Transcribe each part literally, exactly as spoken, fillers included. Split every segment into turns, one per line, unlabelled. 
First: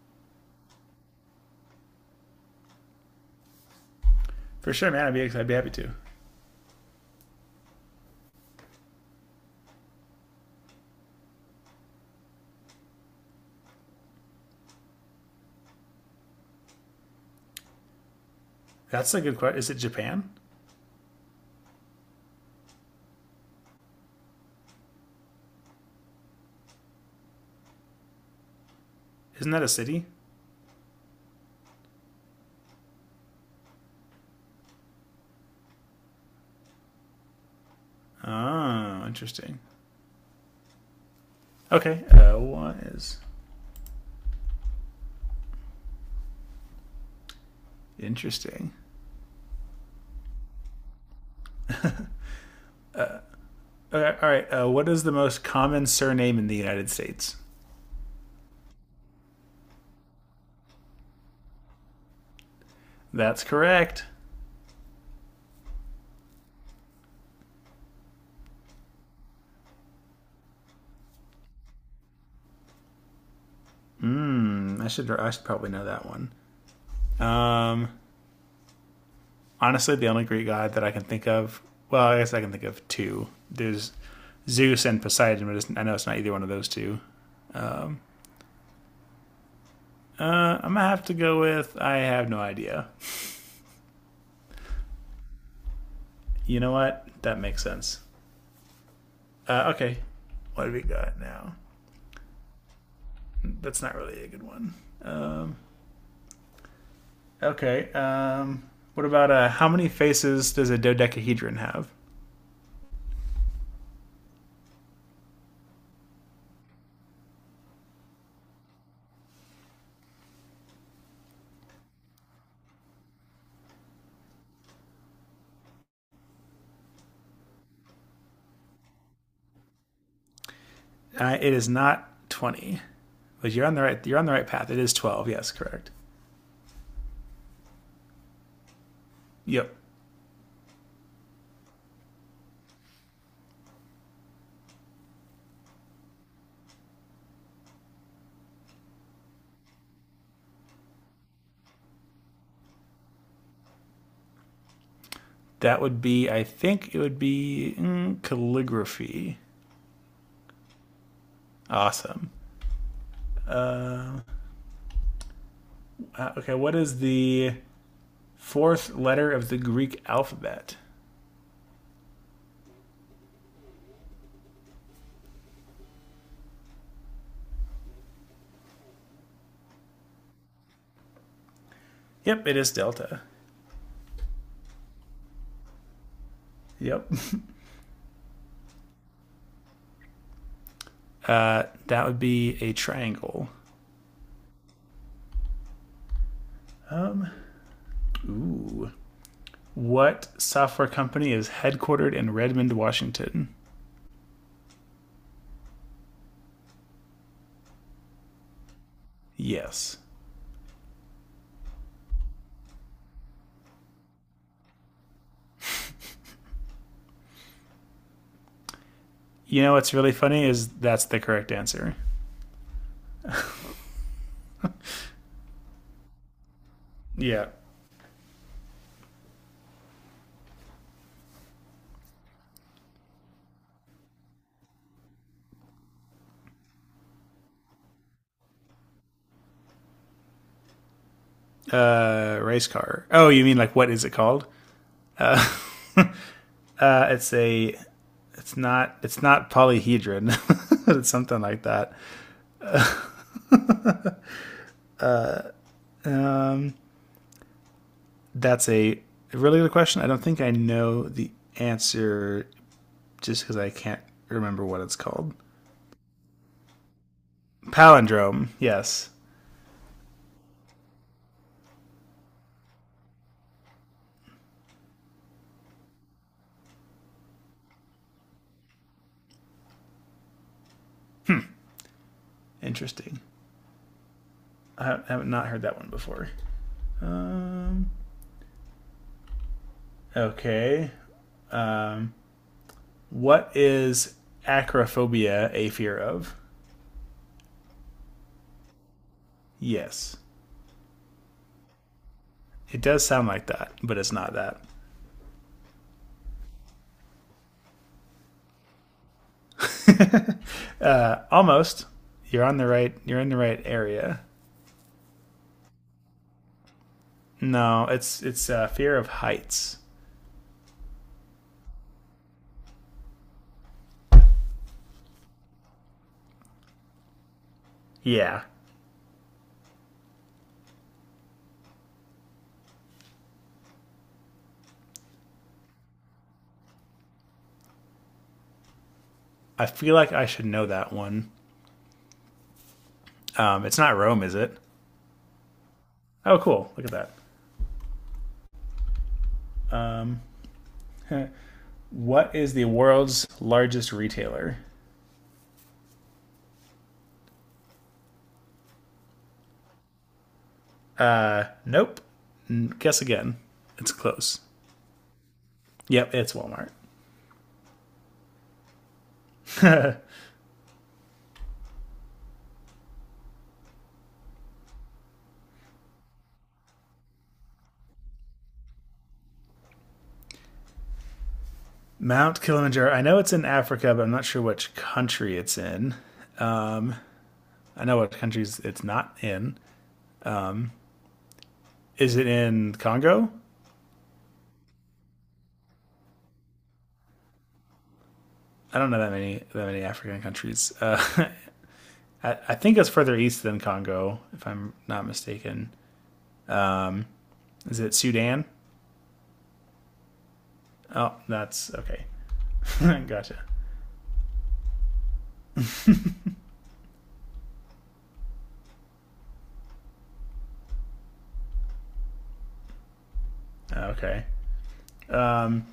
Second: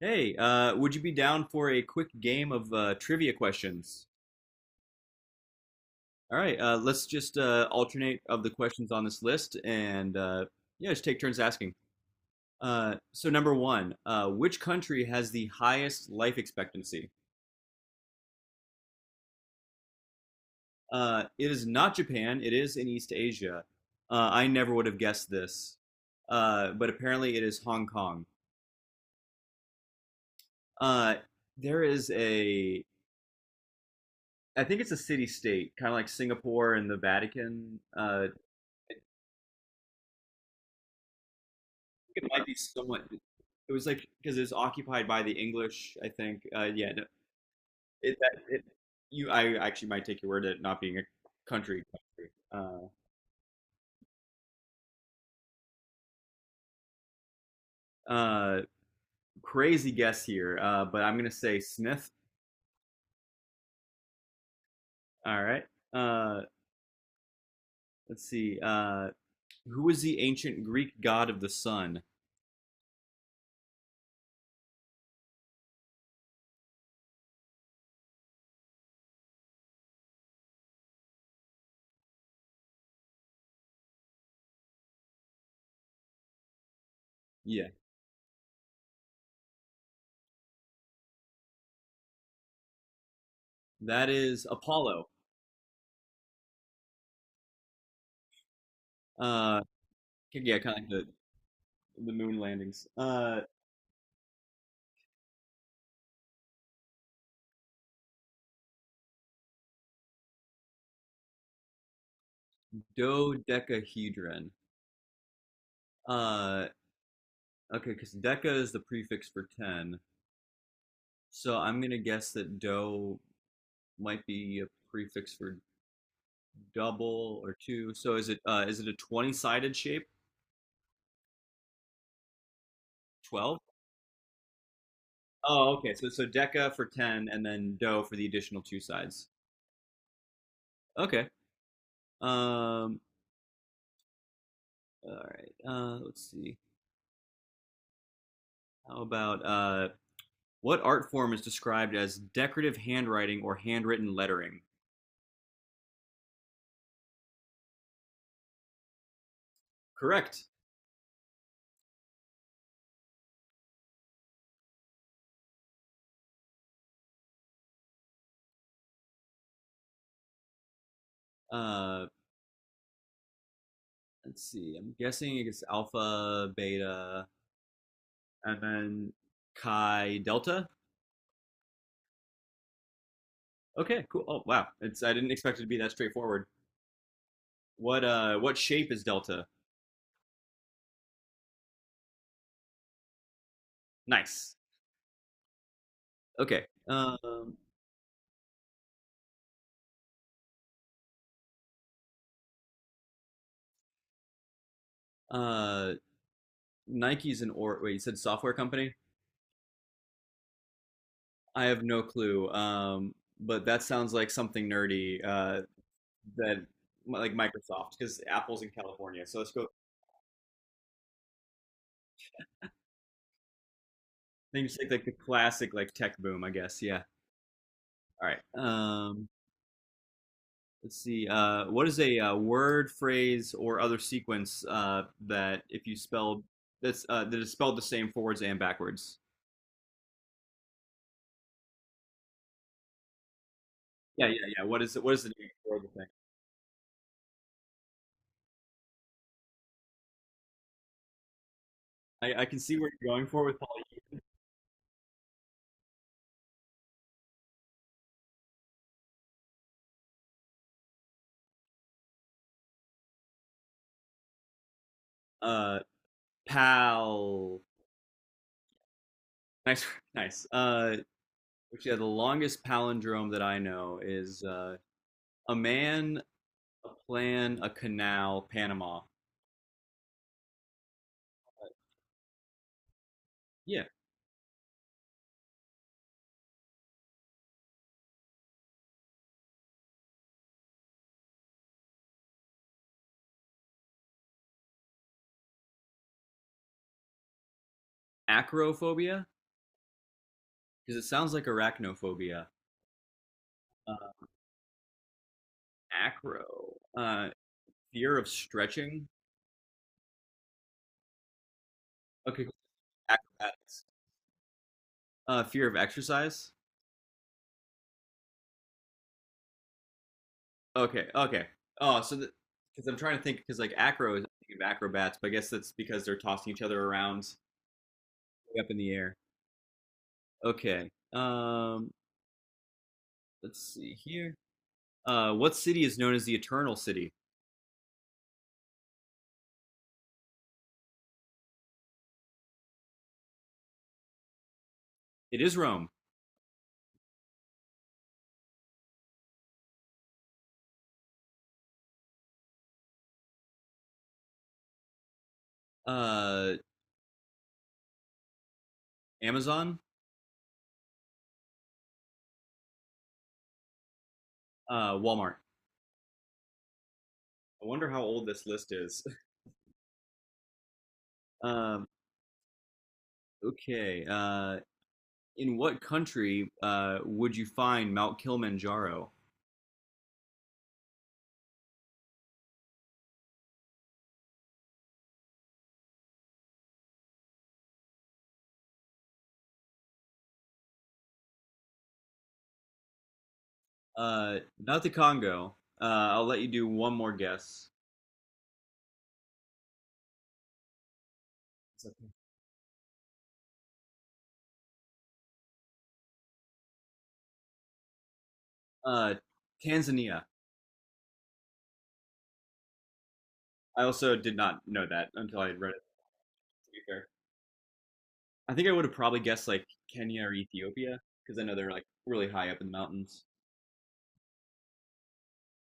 Hey, uh, would you be down for a quick game of uh, trivia questions?
For sure, man. I'd be I'd be happy to.
All right, uh, let's just uh, alternate of the questions on this list and uh, yeah, just take turns asking. Uh, so, number one, uh, which country has the highest life expectancy?
That's a good question. Is it Japan?
Uh, it is not Japan, it is in East Asia. Uh, I never would have guessed this, uh, but apparently it is Hong Kong.
Isn't that a city?
Uh, there is a, I think it's a city state, kind of like Singapore and the Vatican. Uh,
Oh, interesting. Okay.
it
Uh,
might be
what
somewhat.
is
It was like because it was occupied by the English. I think. Uh, yeah. No, it, that, it,
interesting?
you. I actually might take your word at it not being a country. country. Uh,
Okay, all right. Uh, what is the most common surname in the United States?
uh, crazy guess here, uh, but I'm gonna say Smith.
That's correct.
All right. Uh, let's see. Uh, who was the ancient Greek god of the sun?
Mm, I should I should probably know that one. Um, honestly, the only Greek god that I can think of. Well, I guess I can think of two. There's Zeus and Poseidon, but I know it's not either one of those two.
Yeah,
Uh, I'm gonna have to go with I have no idea.
that is Apollo.
You know what? That makes sense.
Uh,
Uh, okay.
yeah,
What have
kind
we
of like the
got now?
the moon landings. Uh,
That's not really a good one. Okay. Um, what about uh, how many faces does a dodecahedron have?
dodecahedron. Uh, Okay, because deca is the prefix for ten. So I'm going to guess that do might be a prefix for double or two. So is it uh, is it a twenty-sided shape?
Uh, it is not twenty, but
twelve?
you're on the right. You're on the right path. It is twelve. Yes,
Oh,
correct.
okay. So so deca for ten and then do for the additional two sides.
Yep.
Okay. Um all right. Uh let's see. How about uh what art form is described as decorative handwriting or handwritten lettering?
That would be. I think it would be mm, calligraphy.
Correct.
Awesome. Uh, okay. What is the fourth letter of the Greek alphabet?
Uh let's see. I'm guessing it's alpha, beta, and then chi delta.
Yep. It is delta.
Okay, cool. Oh wow, it's I didn't expect it to be that straightforward.
Yep.
What uh, what shape is delta?
Uh, that would be a triangle.
Nice. Okay. Um,
Ooh. What software company is headquartered in Redmond, Washington?
uh, Nike's an or wait, you said software company?
Yes.
I have no clue. Um, but that sounds like something nerdy. Uh, that like Microsoft because Apple's in California. So let's
You
go.
know what's really funny is that's the correct answer.
Then you take like the classic like tech boom, I guess. Yeah.
Yeah.
All right. Um, let's see. Uh, what is a, uh word, phrase, or other sequence uh, that if you spell that's uh, that is spelled the same forwards and backwards?
Uh, race car. Oh, you mean like what is it
Yeah,
called?
yeah, yeah. What is it? What is the name for the thing?
Uh, it's a. It's not. It's not polyhedron. it's something like that.
I, I can see where you're going for with Paul.
Um, that's a really good question. I don't think I know the answer just because I can't remember what it's called.
Uh, pal.
Palindrome. Yes.
Nice, nice. Uh, which, yeah, the longest palindrome that I know is uh, a man, a plan, a canal, Panama.
Interesting.
Yeah,
I have not heard that one before. Um, okay. What is acrophobia a fear of?
acrophobia
Yes.
because it sounds like arachnophobia.
It does sound like that,
Uh,
but it's not
acro. Uh, fear of stretching.
that. uh, almost.
Okay,
You're
cool.
on the right. You're in the right
Acrobatics.
area.
Uh, fear of exercise.
No, it's it's uh, fear of heights.
Okay, okay. Oh, so because I'm trying to think, because like acro is I think of acrobats, but I guess that's because they're tossing each other around
Yeah,
way up in the air. Okay. Um, let's see here. Uh, what city is known as the Eternal City?
I feel like I should know that one. Um, it's not Rome, is it?
It is Rome.
Oh, cool. Look at that. What is the world's largest retailer?
Uh, Amazon.
Nope. Guess again. It's close.
Uh, Walmart.
Yep, it's Walmart.
I wonder how old this list is. Um, okay. Uh, in what country uh, would you find Mount Kilimanjaro?
Mount Kilimanjaro. I know it's in Africa, but I'm not sure which country it's in. I know what countries it's not in. Is it in Congo?
Uh, not the Congo. Uh, I'll let you do one more guess.
I don't know that many that many African countries. Uh,
It's okay.
I, I think it's further east than Congo, if I'm not mistaken. Is it Sudan?
Uh, Tanzania.
Oh, that's okay. gotcha.
I also did not know that until I read it. To be fair, I think I would have probably guessed like Kenya or Ethiopia because I know they're like really high up in the mountains.
Okay. Um,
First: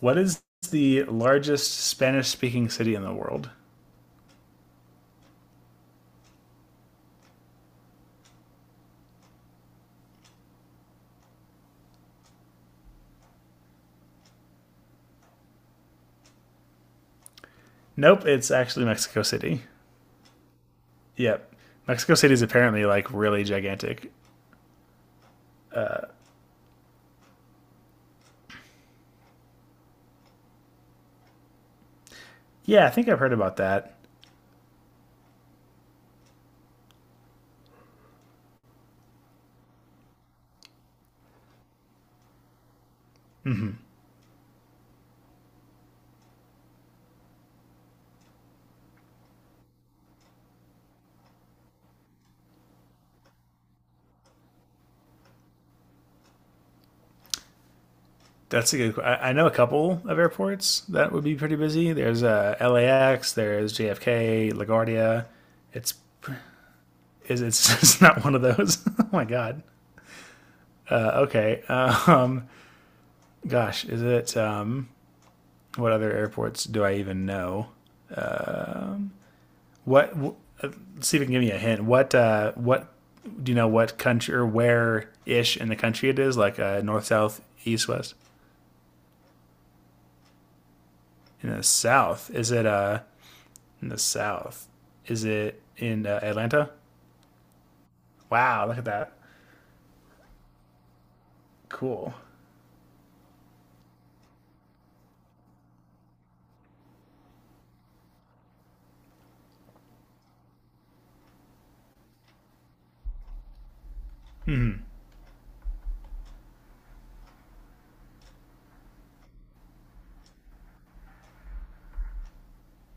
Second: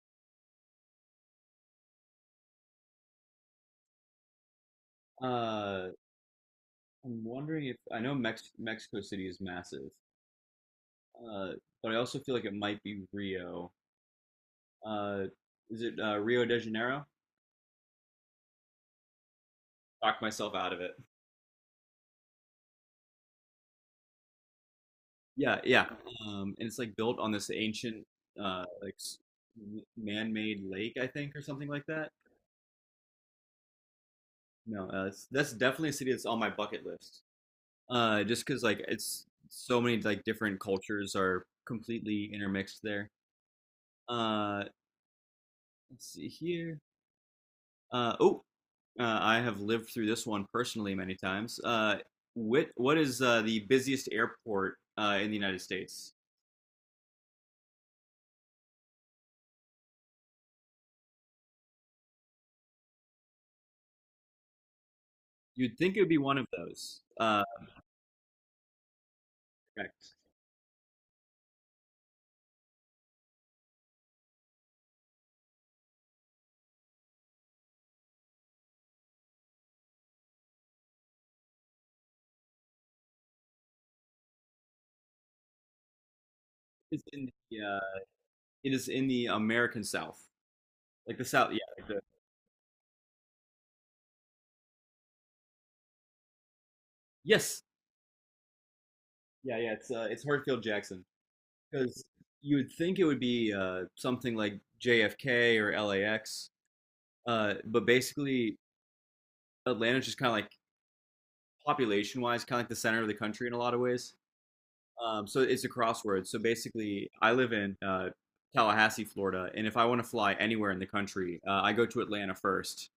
what is the largest Spanish-speaking city in the world?
Uh, I'm wondering if I know Mex- Mexico City is massive, uh, but I also feel like it might be Rio. Uh, is it uh, Rio de Janeiro?
Nope, it's actually Mexico City.
Talked myself out of it.
Yep, Mexico City is apparently like really gigantic.
Yeah, yeah. Um, and it's like built on this ancient, uh, like s- m- man-made lake, I think, or something like that.
Yeah, I think I've heard about that.
No, uh, it's, that's definitely a city that's on my bucket list. Uh, just because like it's so many like different cultures are completely intermixed there. Uh, let's see here. Uh, oh, uh, I have lived through this one personally many times. Uh, what what is uh, the busiest airport uh, in the United States?
That's a good. I, know a couple of airports that would be pretty busy. There's uh, L A X. There's J F K, LaGuardia.
You'd think
It's
it would be one of those.
is
Uh,
it's, it's not one of those. oh my god.
correct.
Uh, okay. Um. Gosh. Is it? Um. What other airports do I even know? What? W- see if you can give me a hint. What? Uh. What? Do you know what country or where ish in the country it is? Like uh,
It's
north,
in
south,
the
east,
uh,
west.
It is in the American South, like the
In
South. Yeah.
the
Like the,
south, is it? Uh. In the south, is it in uh, Atlanta?
yes.
Wow, look at that.
Yeah, yeah. It's uh, it's Hartsfield Jackson because
Cool.
you would think it would be uh, something like J F K or L A X, uh, but basically Atlanta's just kind of like population-wise, kind of like the center of the country in a lot of ways. Um, so it's a crossword. So basically, I live in uh, Tallahassee, Florida, and if I want to fly anywhere in the country, uh, I go to Atlanta first,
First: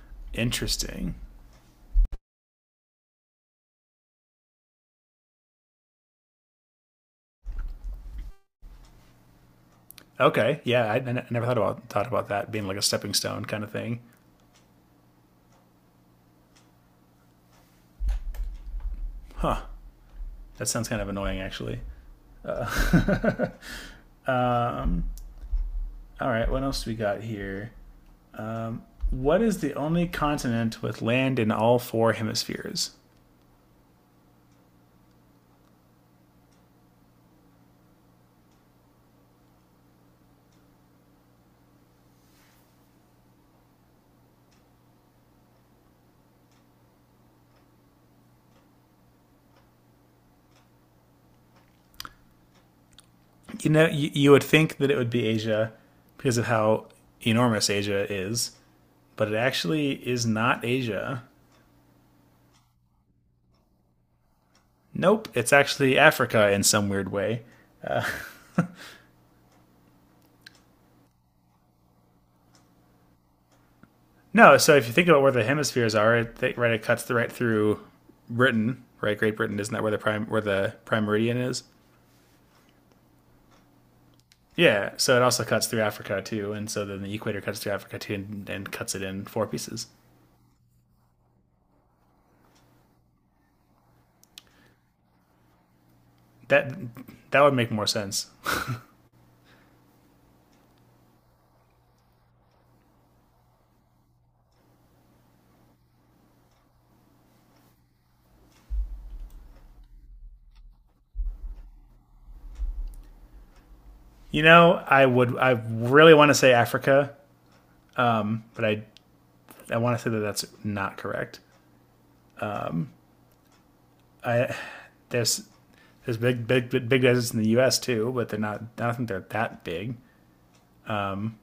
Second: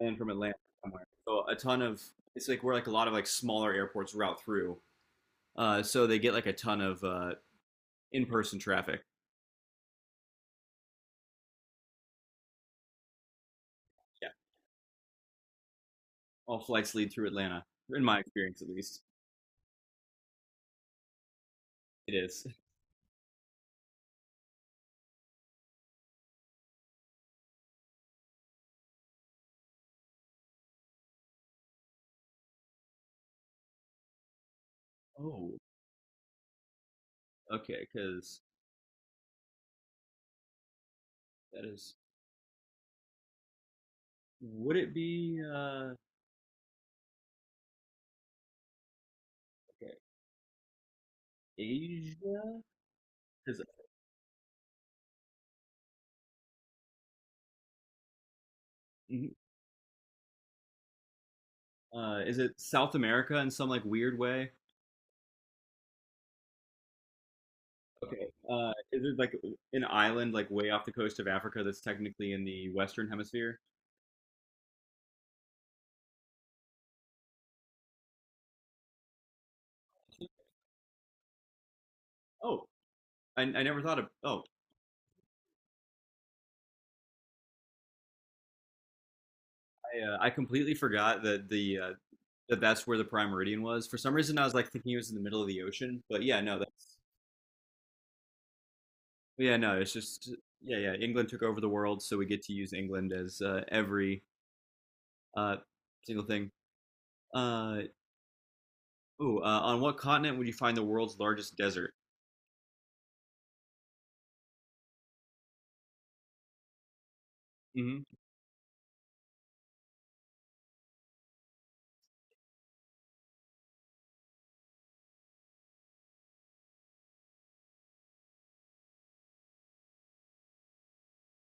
and from Atlanta somewhere.
Interesting.
So a ton of it's like where like a lot of like smaller airports route through. Uh, so they get like a ton of uh, in-person traffic.
Okay. Yeah, I I never thought about thought about that being like a stepping stone kind of thing.
Yeah, all flights lead through Atlanta, in my experience at least.
Huh. That sounds kind of annoying, actually.
It is.
Uh, um, all right. What else do we got here? What is the only continent with land in all four hemispheres?
Oh, okay, because that is. Would it be uh, okay, Asia? Is it,
You know, you, you would think that it would be Asia because of how enormous Asia is, but it actually is not Asia.
uh, is it South America in some like weird way?
Nope, it's actually Africa in some weird way.
Okay, uh, is it like an island like way off the coast of Africa that's technically in the Western Hemisphere?
No, so if you think about where the hemispheres are, it th- right it cuts the right through Britain, right? Great Britain isn't that where the prime where the prime meridian is?
Oh, I, I never thought of. Oh,
Yeah, so it also cuts through Africa too, and so then the equator cuts through Africa too, and, and cuts it in four pieces.
I, uh, I completely forgot that the uh, that that's where the prime meridian was. For some reason, I was like thinking it was in the middle of the ocean, but yeah, no,
That
that's
that would make more sense.
yeah, no, it's just yeah, yeah. England took over the world, so we get to use England as uh, every uh, single thing. Uh, ooh, uh, on what continent would you find the world's largest desert?
You know, I would I really want to say Africa,
hmm
but I I want to say that that's not correct. I there's there's big big big deserts in the U S too, but they're not. I don't think they're that big.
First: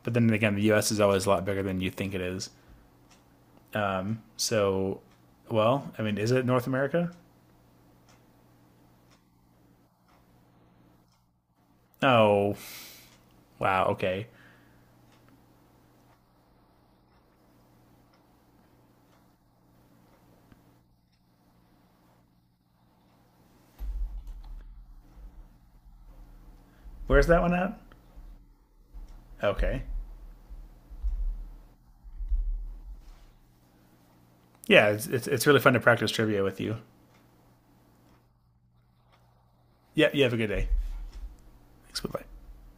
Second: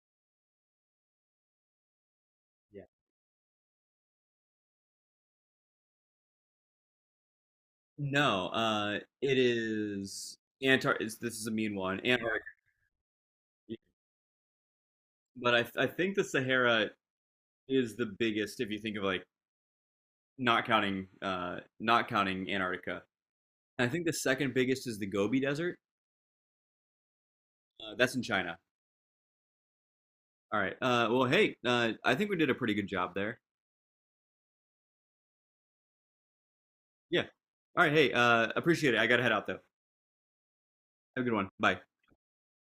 But then again, the U S is always a lot bigger than you think it is.
Yeah.
So, well, I mean, is it North America?
No, uh, it is Antar. It's, this is a mean one, Antarctica.
Oh, wow. Okay,
But I I think the Sahara is the biggest if you think of like not counting uh not counting Antarctica. And I think the second biggest is the Gobi Desert.
where's that one at?
Uh, that's in China.
Okay,
All right. Uh, well, hey, uh, I think we did a pretty good job there.
yeah, it's it's, it's really fun to practice trivia with you.
Yeah. All right. Hey, uh, appreciate it. I gotta head out though.
Yeah, you have a good day.
Have a good one. Bye.
Thanks. Bye bye.